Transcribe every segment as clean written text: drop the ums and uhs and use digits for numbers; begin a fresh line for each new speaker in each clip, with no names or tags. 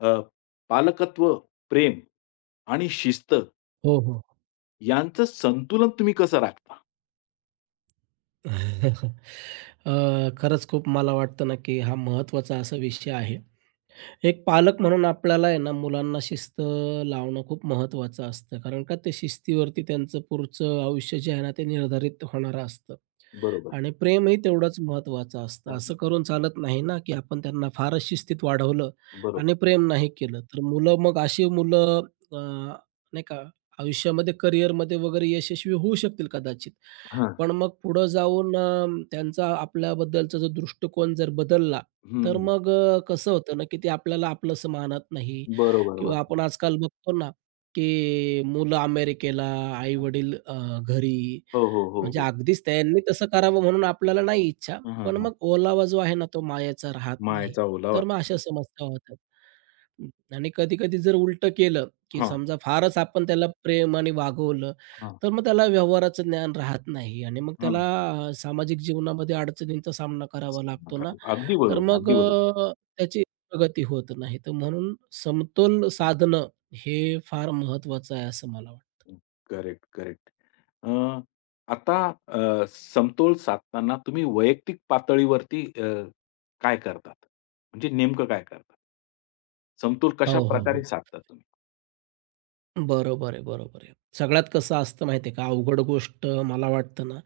अ, पालकत्व, प्रेम आणि शिस्त
हो, हो.
यांचं संतुलन तुम्ही कसं राखता?
खरंच खूप मला वाटतं ना, की हा महत्त्वाचा असा विषय आहे. एक पालक म्हणून आपल्याला आहे ना, मुलांना शिस्त लावणं खूप महत्त्वाचं असतं. कारण का, ते शिस्तीवरती त्यांचं पुढचं आयुष्य जे आहे ना, ते निर्धारित होणारं असतं.
बरोबर.
आणि प्रेमही तेवढंच महत्त्वाचं असतं.
हां,
असं करून चालत नाही ना, की आपण त्यांना फारच शिस्तीत वाढवलं
बरोबर.
आणि प्रेम नाही केलं. तर मुलं मग अशी मुलं अ, नाही का, आयुष्यामध्ये करिअरमध्ये वगैरे यशस्वी होऊ शकतील कदाचित.
हां.
पण मग पुढं जाऊन त्यांचा आपल्याबद्दलचा जो दृष्टिकोन जर बदलला, तर
हं,
मग कसं होतं ना, की ते आपल्याला आपलंसं मानत नाही
बरोबर, बरोबर.
किंवा आपण आजकाल बघतो ना, की मुलं अमेरिकेला, आई-वडील घरी.
हो, हो, हो,
म्हणजे
हो.
अगदीच त्यांनी तसं करावं म्हणून आपल्याला नाही इच्छा,
हं,
पण
हं,
मग ओलावा जो आहे ना, तो मायेचा राहत नाही.
मायेचा ओलावा.
तर मग अशा समस्या होतात. हम्म. आणि कधी-कधी जर उलटं केलं, की
हां,
समजा फारच आपण त्याला प्रेमाने वागवलं
हां,
तर मग त्याला व्यवहाराचं ज्ञान राहत नाही आणि मग
हं.
त्याला सामाजिक जीवनामध्ये अडचणींचा सामना करावा लागतो ना,
अगदी
तर
बरोबर,
मग
अगदी बरोबर.
त्याची प्रगती होत नाही. तर म्हणून समतोल साधणं हे फार महत्वाचं आहे असं मला वाटतं.
Correct, correct. अ, आता समतोल साधताना तुम्ही वैयक्तिक पातळीवरती काय करतात? म्हणजे नेमकं काय करतात? समतोल
हो, हो, हो.
कशाप्रकारे साधता तुम्ही?
बरोबर आहे, बरोबर आहे. सगळ्यात कसं असतं माहिती आहे का, अवघड गोष्ट मला वाटतं ना,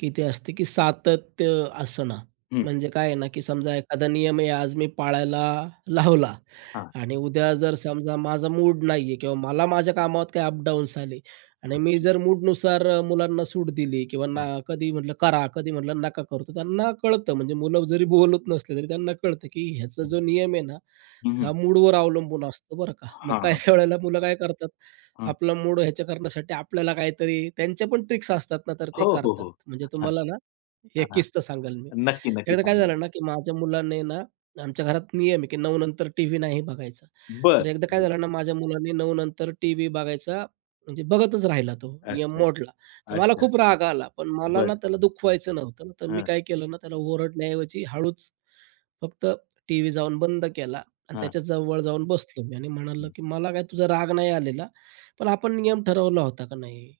की ते असते की सातत्य असणं.
हं.
म्हणजे काय आहे ना, की समजा एखादा नियम आहे आज मी पाळायला लावला
हां.
आणि उद्या जर समजा माझा मूड नाही किंवा मला माझ्या कामात काही अपडाऊन्स आले आणि मी
अच्छा.
जर मूडनुसार मुलांना सूट दिली किंवा ना
हां.
कधी म्हटलं करा, कधी म्हटलं नका करू, तर त्यांना कळतं. म्हणजे मुलं जरी बोलत नसले तरी त्यांना कळतं, की ह्याचा जो
हं.
नियम आहे ना,
हं, हं.
हा मूडवर अवलंबून असतो बरं का. मग
हां,
काही
हां.
वेळेला मुलं काय करतात,
हं.
आपला मूड ह्याच्या करण्यासाठी आपल्याला काहीतरी त्यांच्या पण ट्रिक्स असतात ना, तर
हो,
ते
हो,
करतात.
हो.
म्हणजे
हां,
तुम्हाला ना,
हां,
एक
हां.
किस्सा सांगाल मी.
नक्की, नक्की
एकदा काय
सांगा ना.
झालं ना, की माझ्या मुलाने ना आमच्या घरात नियम आहे, की 9 नंतर टीव्ही नाही बघायचा.
बरं,
तर एकदा काय
बरं.
झालं ना, माझ्या मुलाने 9 नंतर टीव्ही बघायचा म्हणजे बघतच राहिला तो, नियम
अच्छा,
मोडला. तर मला
अच्छा.
खूप राग आला, पण मला ना
बरं.
त्याला दुखवायचं नव्हतं ना, तर मी
हां,
काय केलं ना, त्याला ओरडण्याऐवजी हळूच फक्त टीव्ही जाऊन बंद केला आणि
हां,
त्याच्या जवळ जाऊन बसलो मी आणि म्हणालो,
हं.
की "मला काय तुझा राग नाही आलेला, पण आपण नियम ठरवला होता का नाही?"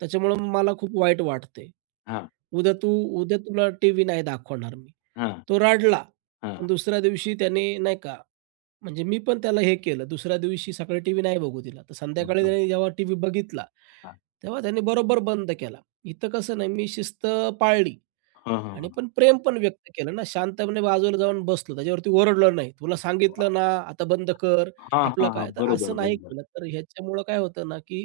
त्याच्यामुळं मला खूप वाईट वाटते,
हां,
उद्या तू उद्या तुला टीव्ही नाही दाखवणार मी."
हां,
तो रडला.
हां, हां.
पण दुसऱ्या दिवशी त्याने नाही का, म्हणजे मी पण त्याला हे केलं. दुसऱ्या दिवशी सकाळी टीव्ही नाही बघू दिला. तर संध्याकाळी
बरं.
त्याने जेव्हा टीव्ही बघितला,
हां.
तेव्हा त्याने बरोबर बंद केला. इथं कसं नाही, मी शिस्त पाळली
हां, हां,
आणि
हां.
पण प्रेम पण व्यक्त केलं ना. शांतपणे बाजूला जाऊन बसलो. त्याच्यावरती ओरडलो नाही. "तुला
वाह!
सांगितलं ना, आता बंद कर."
हां, हां,
आपलं
हां.
काय तर
बरोबर,
असं नाही
बरोबर.
केलं. तर ह्याच्यामुळं काय होतं ना, की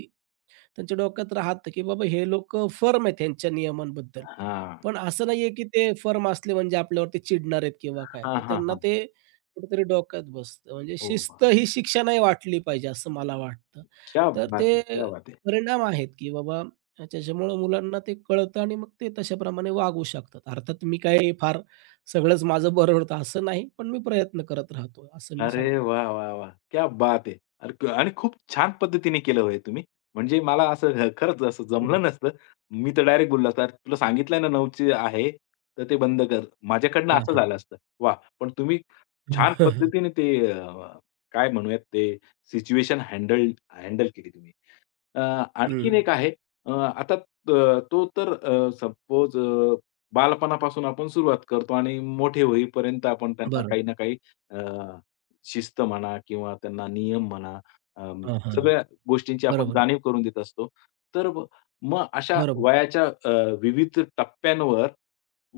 त्यांच्या डोक्यात राहतं, की बाबा हे लोकं फर्म आहेत ह्यांच्या नियमांबद्दल.
हां.
पण असं नाहीये, की ते फर्म असले म्हणजे आपल्यावरती चिडणार आहेत किंवा काय.
हां,
तर
हां,
त्यांना
हां.
ते कुठेतरी डोक्यात बसतं. म्हणजे
हो. हो.
शिस्त ही शिक्षा नाही वाटली पाहिजे असं मला वाटतं.
क्या
तर
बात है!
ते
क्या बात है!
परिणाम आहेत, की बाबा त्याच्यामुळं मुलांना ते कळतं आणि मग ते तशाप्रमाणे वागू शकतात. अर्थात मी काही फार सगळंच माझं बरं होतं असं नाही, पण मी प्रयत्न करत राहतो असं मी
अरे
सांगेल.
वाह! वाह! वाह! क्या बात है! आणि खूप छान पद्धतीने केलं हो हे तुम्ही. म्हणजे मला असं खरंच असं
हो.
जमलं नसतं. मी तर डायरेक्ट बोललो असतो, "अरे तुला सांगितलंय ना 9ची आहे, तर ते बंद कर." माझ्याकडनं
हां,
असं
हां.
झालं असतं. वाह! पण तुम्ही छान
हं.
पद्धतीने ते काय म्हणूयात ते सिच्युएशन हँडल हँडल केली तुम्ही. अ, आणखीन एक आहे आता तो तर सपोज बालपणापासून आपण सुरुवात करतो आणि मोठे होईपर्यंत आपण त्यांना
बरोबर.
काही ना काही अ, शिस्त म्हणा किंवा त्यांना नियम म्हणा, अं,
हां, हां.
सगळ्या गोष्टींची आपण
बरोबर.
जाणीव करून देत असतो. तर मग अशा
बरोबर आहे.
वयाच्या अ, विविध टप्प्यांवर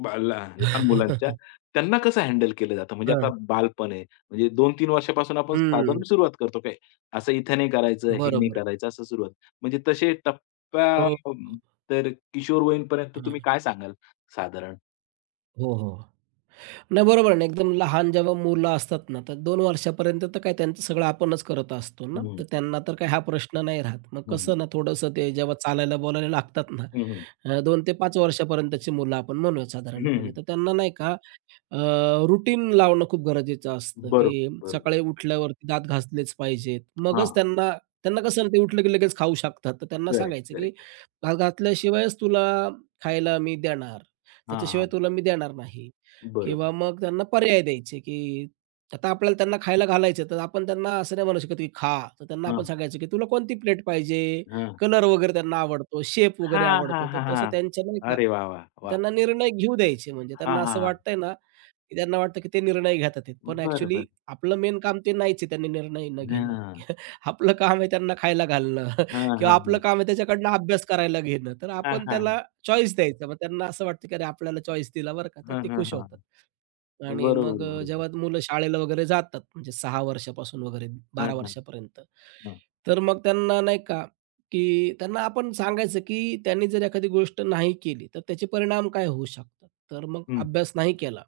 बा ला लहान मुलांच्या त्यांना कसं हँडल केलं जातं? म्हणजे आता
हां.
बालपण आहे, म्हणजे 2-3 वर्षापासून आपण साधारण
हं.
सुरुवात करतो, काय असं इथं नाही करायचं, हे नाही
बरोबर आहे.
करायचं असं सुरुवात म्हणजे तसे टप्पा
हो,
अं,
हो.
तर किशोरवयीन पर्यंत तुम्ही
हं.
काय सांगाल साधारण?
हो, हो. नाही बरोबर आहे ना, एकदम लहान जेव्हा मुलं असतात ना, तर 2 वर्षापर्यंत तर काय त्यांचं सगळं आपणच करत असतो ना,
हं, हं.
तर त्यांना तर काही हा प्रश्न नाही राहत. मग कसं ना थोडंसं ते जेव्हा चालायला बोलायला लागतात ना,
हं, हं.
2 ते 5 वर्षापर्यंतची मुलं आपण म्हणूया साधारणपणे,
हं,
तर त्यांना नाही का अ, रुटीन लावणं खूप गरजेचं असतं,
बरोबर,
की
बरोबर.
सकाळी उठल्यावरती दात घासलेच पाहिजेत. मगच
हां.
त्यांना त्यांना कसं ना ते उठलं की लगेच खाऊ शकतात. तर त्यांना
करेक्ट,
सांगायचं, की
करेक्ट.
दात घासल्याशिवायच तुला खायला मी देणार.
हां,
त्याच्याशिवाय
हां.
तुला मी देणार नाही किंवा
बरोबर.
मग त्यांना पर्याय द्यायचे, की आता आपल्याला त्यांना खायला घालायचं, तर आपण त्यांना असं नाही म्हणू शकत, की खा. तर त्यांना आपण
हां,
सांगायचं, की तुला कोणती प्लेट पाहिजे?
हां.
कलर वगैरे त्यांना आवडतो, शेप वगैरे
हां, हां,
आवडतो. तर
हां,
तसं
हां.
त्यांच्या नाही का
अरे वाह, वाह, वाह!
त्यांना निर्णय घेऊ द्यायचे. म्हणजे
हां,
त्यांना असं
हां, हां.
वाटतंय ना, की त्यांना वाटतं की ते निर्णय घेतात आहेत. पण
बरं,
ॲक्च्युअली
बरं.
आपलं मेन काम ते नाहीच आहे त्यांनी निर्णय न घेणं.
हां.
आपलं काम आहे त्यांना खायला घालणं
हां,
किंवा
हां,
आपलं
हां.
काम आहे त्याच्याकडनं अभ्यास करायला घेणं. तर
हां,
आपण
हां.
त्याला चॉईस द्यायचं. मग त्यांना असं वाटतं की अरे आपल्याला चॉईस दिला बरं का, तर
हां,
ते
हां,
खुश होतात.
हां.
आणि
बरोबर,
मग
बरोबर.
जेव्हा मुलं शाळेला वगैरे जातात म्हणजे 6 वर्षापासून वगैरे
हां,
12
हां,
वर्षापर्यंत.
हां.
तर मग त्यांना नाही का, की त्यांना आपण सांगायचं की त्यांनी जर एखादी गोष्ट नाही केली, तर त्याचे परिणाम काय होऊ शकतात. तर मग
हं.
अभ्यास नाही केला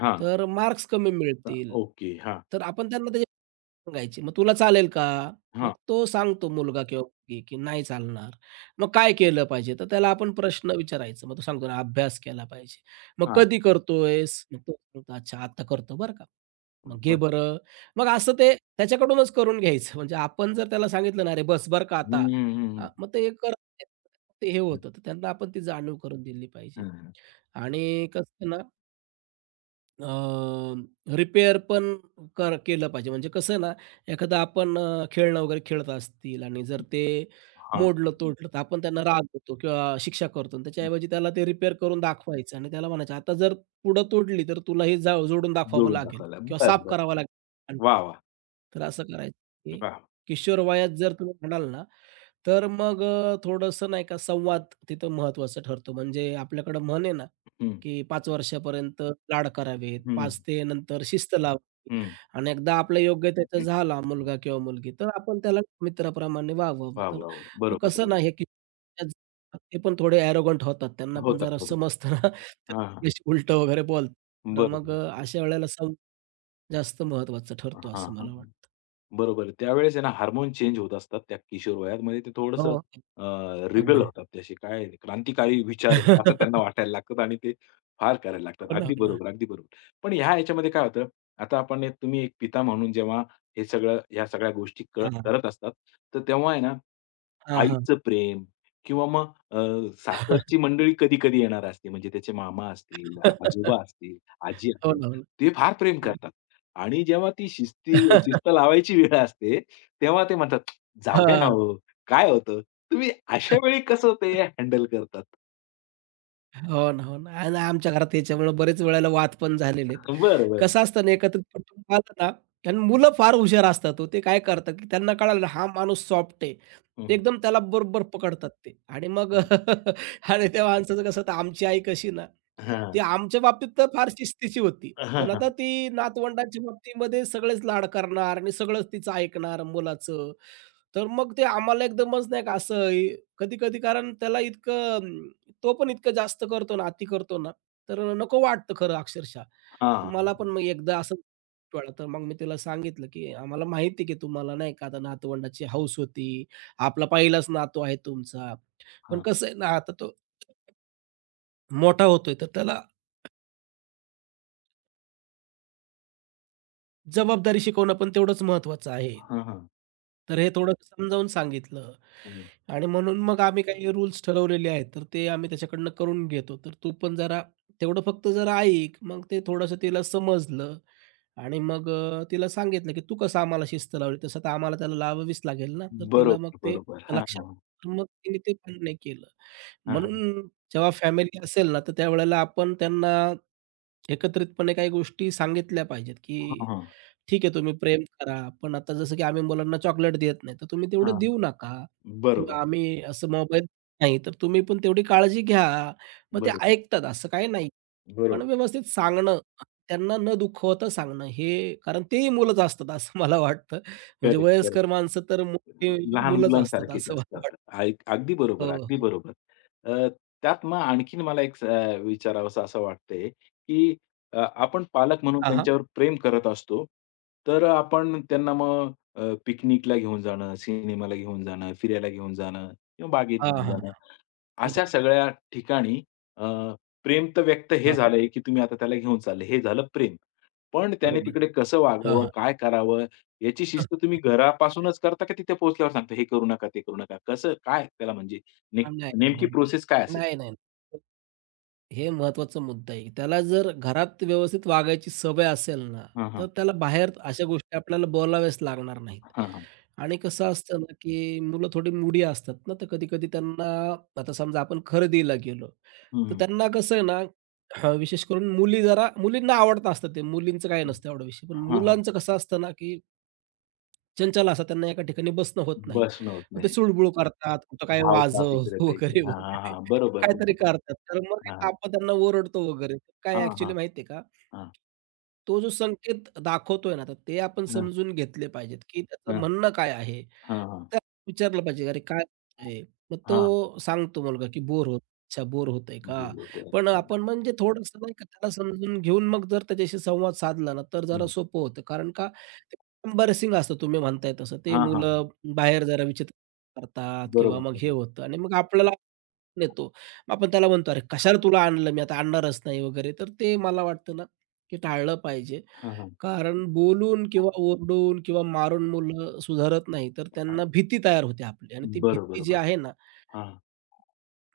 हां.
तर मार्क्स कमी
अ,
मिळतील.
ओके. हां,
तर आपण त्यांना ते सांगायचे. "मग तुला चालेल का?"
हां.
मग तो सांगतो मुलगा किंवा मुलगी, की "नाही चालणार." मग काय केलं पाहिजे? तर त्याला आपण प्रश्न विचारायचा. मग तो सांगतो ना, "अभ्यास केला पाहिजे." "मग
हां.
कधी करतोयस?" मग तो सांगतो, "अच्छा, आता करतो बरं का." "मग घे
बरं.
बरं." मग असं ते त्याच्याकडूनच करून घ्यायचं. म्हणजे आपण जर त्याला सांगितलं ना, "अरे बस बरं का
हं,
आता."
हं, हं,
मग ते करत नाहीत. ते हे
हं.
होतं. तर त्यांना आपण ती जाणीव करून दिली पाहिजे
हं,
आणि कसं ना अ, रिपेअर पण केलं पाहिजे. म्हणजे कसं आहे ना, एखादं आपण खेळणं वगैरे खेळत असतील आणि जर ते
हां.
मोडलं, हं. तोडलं, तर आपण त्यांना रागवतो किंवा शिक्षा करतो आणि त्याच्याऐवजी त्याला ते रिपेअर करून दाखवायचं आणि त्याला म्हणायचं, "आता जर पुढं तोडली, तर तुला हे जा जोडून दाखवावं
जोडून
लागेल
दाखवायला.
किंवा
बरं,
साफ
बरं.
करावं लागेल."
वाह! वाह!
तर असं करायचं, की
वाह!
किशोर वयात जर तुम्ही म्हणाल ना, तर मग थोडंसं नाही का संवाद तिथं महत्त्वाचं ठरतो. म्हणजे आपल्याकडं म्हण आहे ना,
हं.
की 5 वर्षापर्यंत लाड करावेत,
हं.
5 ते नंतर शिस्त लावावी
हं.
आणि एकदा आपला योग्य त्याचा
हं.
झाला मुलगा किंवा मुलगी, तर आपण त्याला मित्राप्रमाणे वागवावं.
वाह!
तर
वाह! वाह!
मग
बरोबर,
कसं
बरोबर.
ना हे कि ते पण थोडे ॲरोगंट होतात. त्यांना पण
होतात,
जरा
होतात.
समजतं ना,
हां, हां.
तर वगैरे बोलतात. तर मग
बरोबर.
अशा वेळेला सम जास्त महत्त्वाचा ठरतो
हां,
असं
हां.
मला वाटतं.
बरोबर. त्यावेळेस आहे ना, हार्मोन चेंज होत असतात त्या किशोर वयामध्ये ते
हो,
थोडंसं
हो.
अ, रिबेल
अगदी.
होतात ते असे काय क्रांतिकारी विचार आहेत, असं त्यांना वाटायला लागतात आणि ते फार करायला लागतात.
हो ना, हो
अगदी
ना.
बरोबर, अगदी बरोबर. पण ह्याच्यामध्ये काय होतं, आता आपण तुम्ही एक पिता म्हणून जेव्हा हे सगळं ह्या सगळ्या गोष्टी
हां.
करत असतात, तर तेव्हा आहे ना,
हां, हां.
आईचं प्रेम किंवा मग सासरची मंडळी कधी-कधी येणार असते. म्हणजे त्याचे मामा असतील, आजोबा असतील, आजी
हो
असतील,
ना, हो ना.
ते फार प्रेम
हं.
करतात. आणि जेव्हा ती
हां.
शिस्त लावायची वेळ असते, तेव्हा ते म्हणतात, "जाऊ द्या ना हो, काय होतं?" तुम्ही अशा वेळी कसं ते हँडल करतात?
हो ना, हो ना. आणि आमच्या घरात याच्यामुळे बरेच वेळेला वाद पण झालेले आहेत.
बरं, बरं.
कसं असतं ना, एकत्रित कुटुंब आलं ना आणि मुलं फार हुशार असतात हो. ते काय करतात, की त्यांना कळालं ना हा माणूस सॉफ्ट आहे.
हं,
ते
हं.
एकदम त्याला बरोबर पकडतात ते आणि मग
हं.
आणि त्या माणसाचं कसं होतं आमची आई कशी ना,
हां.
ती आमच्या बाबतीत तर फार शिस्तीची होती.
हां,
पण आता
हां.
ती नातवंडांच्या बाबतीमध्ये सगळेच लाड करणार आणि सगळंच तिचं ऐकणार मुलाचं. तर मग ते आम्हाला एकदमच नाही का असं कधी-कधी कारण त्याला इतकं तो पण इतकं जास्त करतो ना, अति करतो ना, तर नको वाटतं खरं अक्षरशः.
हां,
तर
हां.
मला पण मग एकदा असंच वेळा तर मग मी तिला सांगितलं, की "आम्हाला माहिती की तुम्हाला नाही का आता नातवंडाची हौस होती. आपला पहिलाच नातू आहे तुमचा. पण कसं आहे ना, आता तो मोठा होतोय, तर त्याला जबाबदारी शिकवणं पण तेवढंच महत्त्वाचं आहे."
हां, हां.
तर हे थोडं समजावून सांगितलं.
हं.
आणि म्हणून मग आम्ही काही रूल्स ठरवलेले आहेत, तर ते आम्ही त्याच्याकडनं करून घेतो. तर तू पण जरा तेवढं फक्त जरा ऐक. मग ते थोडंसं तिला समजलं आणि मग तिला सांगितलं, की "तू कसं आम्हाला शिस्त लावली, तसं तर आम्हाला त्याला लावावीच लागेल ना." तर तिला मग
बरोबर,
ते
बरोबर. हां,
लक्षात
हां.
आलं, मग तिने ते पण नाही केलं.
हां, हां.
म्हणून जेव्हा फॅमिली असेल ना, तर त्यावेळेला आपण त्यांना एकत्रितपणे काही गोष्टी सांगितल्या पाहिजेत,
हां,
की
हां.
ठीक आहे तुम्ही प्रेम करा, पण आता जसं की आम्ही मुलांना चॉकलेट देत नाही, तर तुम्ही तेवढं
हां.
देऊ नका. किंवा
बरोबर,
आम्ही असं मोबाईल नाही, तर तुम्ही पण तेवढी काळजी घ्या. मग ते
बरोबर,
ऐकतात असं काही नाही. पण
बरोबर.
व्यवस्थित सांगणं, त्यांना न दुखवता सांगणं हे कारण तेही मुलंच असतात असं मला वाटतं. म्हणजे
करेक्ट,
वयस्कर
करेक्ट.
माणसं तर मोठी
लहान
मुलंच असतात
मुलांसारखेच
असं मला
असतात.
वाटतं.
अगदी बरोबर,
हो,
अगदी
हो.
बरोबर. अ, त्यात मग आणखीन मला एक विचारावसं असं वाटतंय, की आपण पालक म्हणून
हां, हां.
त्यांच्यावर प्रेम करत असतो. तर आपण त्यांना मग पिकनिकला घेऊन जाणं, सिनेमाला घेऊन जाणं, फिरायला घेऊन जाणं किंवा बागेत
हां,
घेऊन
हां.
जाणं अशा
बरोबर.
सगळ्या ठिकाणी अ, प्रेम तर व्यक्त हे
हां, हां.
झालंय, की तुम्ही आता त्याला घेऊन चालले. हे झालं प्रेम. पण त्याने
बरोबर.
तिकडे कसं
हां,
वागावं,
हां.
काय करावं याची शिस्त तुम्ही घरापासूनच करता का तिथे पोहोचल्यावर सांगता, हे करू नका, ते करू नका? कसं काय त्याला म्हणजे नेक
नाही, नाही.
नेमकी
बरोबर.
प्रोसेस काय असेल?
नाही, नाही. हे महत्त्वाचा मुद्दा आहे. त्याला जर घरात व्यवस्थित वागायची सवय असेल ना,
हां,
तर
हां.
त्याला बाहेर अशा गोष्टी आपल्याला बोलाव्याच लागणार नाहीत.
हां, हां.
आणि कसं असतं ना, की मुलं थोडी मुडी असतात ना, तर कधी-कधी त्यांना आता समजा आपण खरेदीला गेलो,
हं,
तर
हं.
त्यांना कसं आहे ना, हां, विशेष करून मुली जरा मुलींना आवडतं असतं ते, मुलींचं काही
हं.
नसतं एवढा विषय. पण
हां,
मुलांचं कसं असतं ना, की चंचल असतात, त्यांना एका ठिकाणी बसणं होत नाही.
बसणं होत
मग ते
नाही.
सूळबुळ करतात, कुठं काय
धावतात
वाजव
इकडे ते इकडे.
वगैरे,
हां, हां,
वगैरे
हां. बरोबर,
काहीतरी
बरोबर.
करतात. तर मग
हां, हां.
आपण त्यांना ओरडतो वगैरे. काय
हां, हां.
ॲक्चुअली माहिती आहे का?
हां.
तो जो संकेत दाखवतोय ना, तर ते आपण
हां,
समजून घेतले पाहिजेत, की त्याचं
हां.
म्हणणं काय आहे?
हां, हां.
त्याला विचारलं पाहिजे, "अरे काय होतंय?" मग तो सांगतो मुलगा, की "बोर होत अच्छा बोर होतंय का?"
बरोबर.
पण
अच्छा.
आपण म्हणजे थोडंसं नाही का त्याला समजून घेऊन मग जर त्याच्याशी संवाद साधला ना, तर जरा
हं.
सोपं होतं. कारण का एम्बॅरसिंग असतं तुम्ही म्हणताय तसं. ते
हां, हां.
मुलं बाहेर जरा विचित्र करतात किंवा
बरोबर,
मग हे
बरोबर.
होतं आणि मग आपल्याला नेतो. मग आपण त्याला म्हणतो, "अरे कशाला तुला आणलं? मी आता आणणारच नाही" वगैरे. तर ते मला वाटतं ना, की टाळलं पाहिजे.
हां, हां.
कारण बोलून किंवा ओरडून किंवा मारून मुलं सुधारत नाही, तर त्यांना
आ-
भीती तयार होते आपली आणि ती
बरोबर,
भीती जी
बरोबर.
आहे ना
हां.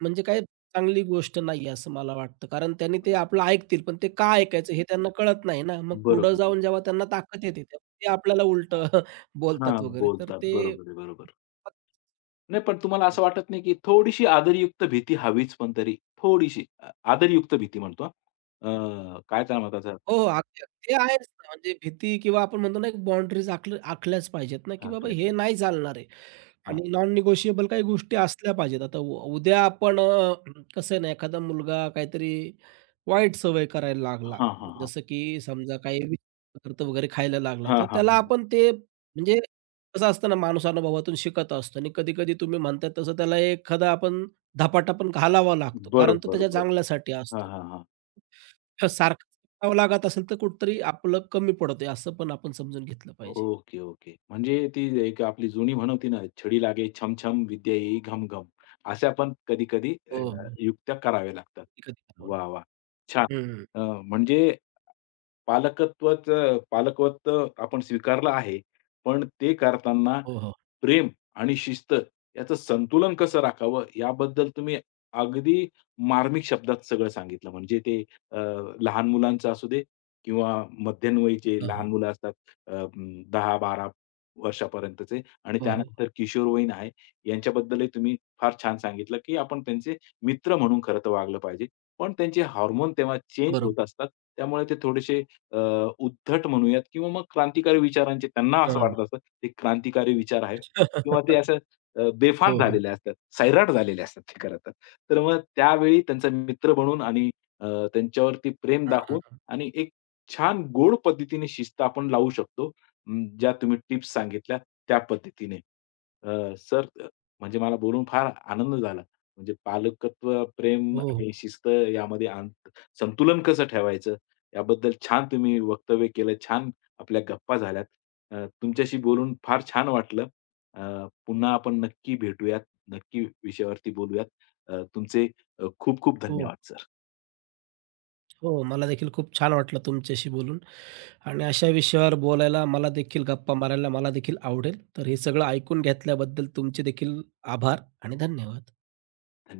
म्हणजे काय चांगली गोष्ट नाही असं मला वाटतं. कारण त्यांनी ते आपलं ऐकतील, पण ते का ऐकायचं हे त्यांना कळत नाही ना. मग पुढं
बरोबर,
जाऊन
बरोबर.
जेव्हा त्यांना ताकद येते, तेव्हा ते आपल्याला उलटं बोलतात
हां,
वगैरे. तर
बोलतात.
ते
बरोबर आहे, बरोबर. नाही, पण तुम्हाला
हं.
असं वाटत नाही, की थोडीशी आदरयुक्त भीती हवीच पण तरी थोडीशी आदरयुक्त भीती म्हणतो हां. काय त्याला म्हणतात आपलं
हो, अगदी, अगदी. ते आहेच ना, म्हणजे भीती किंवा आपण म्हणतो ना, एक बाउंडरीज आखल्याच पाहिजेत ना, की
हां,
बाबा
आपल्या
हे
पाहिजे.
नाही चालणार आहे.
हां,
आणि नॉन निगोशिएबल काही गोष्टी असल्या पाहिजेत. आता उद्या आपण कसं आहे ना, एखादा मुलगा काहीतरी वाईट सवय करायला लागला,
हां, हां, हां.
जसं की समजा काही विषारी पदार्थ वगैरे खायला लागला,
हां,
तर
हां,
त्याला
हां.
आपण ते म्हणजे कसं असतं ना, माणूस अनुभवातून शिकत असतो आणि कधी-कधी तुम्ही म्हणताय तसं त्याला एखादा आपण धपाटा पण घालावा लागतो, कारण
बरोबर,
तो त्याच्या
बरोबर.
चांगल्यासाठी
हां,
असतो.
हां, हां.
तर सारखं करावं लागत असेल, तर कुठेतरी आपलं कमी पडतंय, असं पण आपण समजून घेतलं पाहिजे.
Okay, okay. म्हणजे ती एक आपली जुनी म्हण होती ना, "छडी लागे छमछम, विद्या येई घमघम." अशा पण कधी-कधी
हो, हो.
युक्त्या कराव्या लागतात.
कधी-कधी.
वाह, वाह! छान.
हं, हं.
म्हणजे पालकत्व आपण स्वीकारलं आहे. पण ते करताना
हो, हो.
प्रेम आणि शिस्त याचं संतुलन कसं राखावं याबद्दल तुम्ही अगदी मार्मिक शब्दात सगळं सांगितलं. म्हणजे ते अ, लहान मुलांचं असू दे किंवा मध्यमवयीचे
हां, हां.
लहान मुलं असतात 10-12 वर्षापर्यंतचे आणि
हो, हो.
त्यानंतर किशोरवयीन आहे. यांच्याबद्दलही तुम्ही फार छान सांगितलं, की आपण त्यांचे मित्र म्हणून खरं तर वागलं पाहिजे. पण त्यांचे हार्मोन तेव्हा चेंज होत
बरोबर.
असतात. त्यामुळे ते थोडेसे अ, उद्धट म्हणूयात किंवा मग क्रांतिकारी विचारांचे त्यांना असं
हां.
वाटत असतं, ते क्रांतिकारी विचार आहेत किंवा ते असं बेफाम
हो, हो.
झालेले असतात, सैराट झालेले असतात ते खरं तर. तर मग त्यावेळी त्यांचा मित्र बनून आणि अ, त्यांच्यावरती प्रेम
हां,
दाखवून
हां.
आणि एक छान गोड पद्धतीने शिस्त आपण लावू शकतो. ज्या तुम्ही टिप्स सांगितल्या त्या पद्धतीने. सर म्हणजे मला बोलून फार आनंद झाला. म्हणजे पालकत्व, प्रेम
हो,
आणि शिस्त यामध्ये आंत संतुलन कसं ठेवायचं याबद्दल छान तुम्ही वक्तव्य केलं. छान आपल्या गप्पा झाल्यात. तुमच्याशी बोलून फार छान वाटलं. अ, पुन्हा आपण नक्की भेटूयात. नक्की विषयावरती बोलूयात. तुमचे खूप खूप
हो,
धन्यवाद सर.
हो. मला देखील खूप छान वाटलं तुमच्याशी बोलून आणि अशा विषयावर बोलायला मला देखील गप्पा मारायला मला देखील आवडेल. तर हे सगळं ऐकून घेतल्याबद्दल तुमचे देखील आभार आणि धन्यवाद.
धन्यवाद.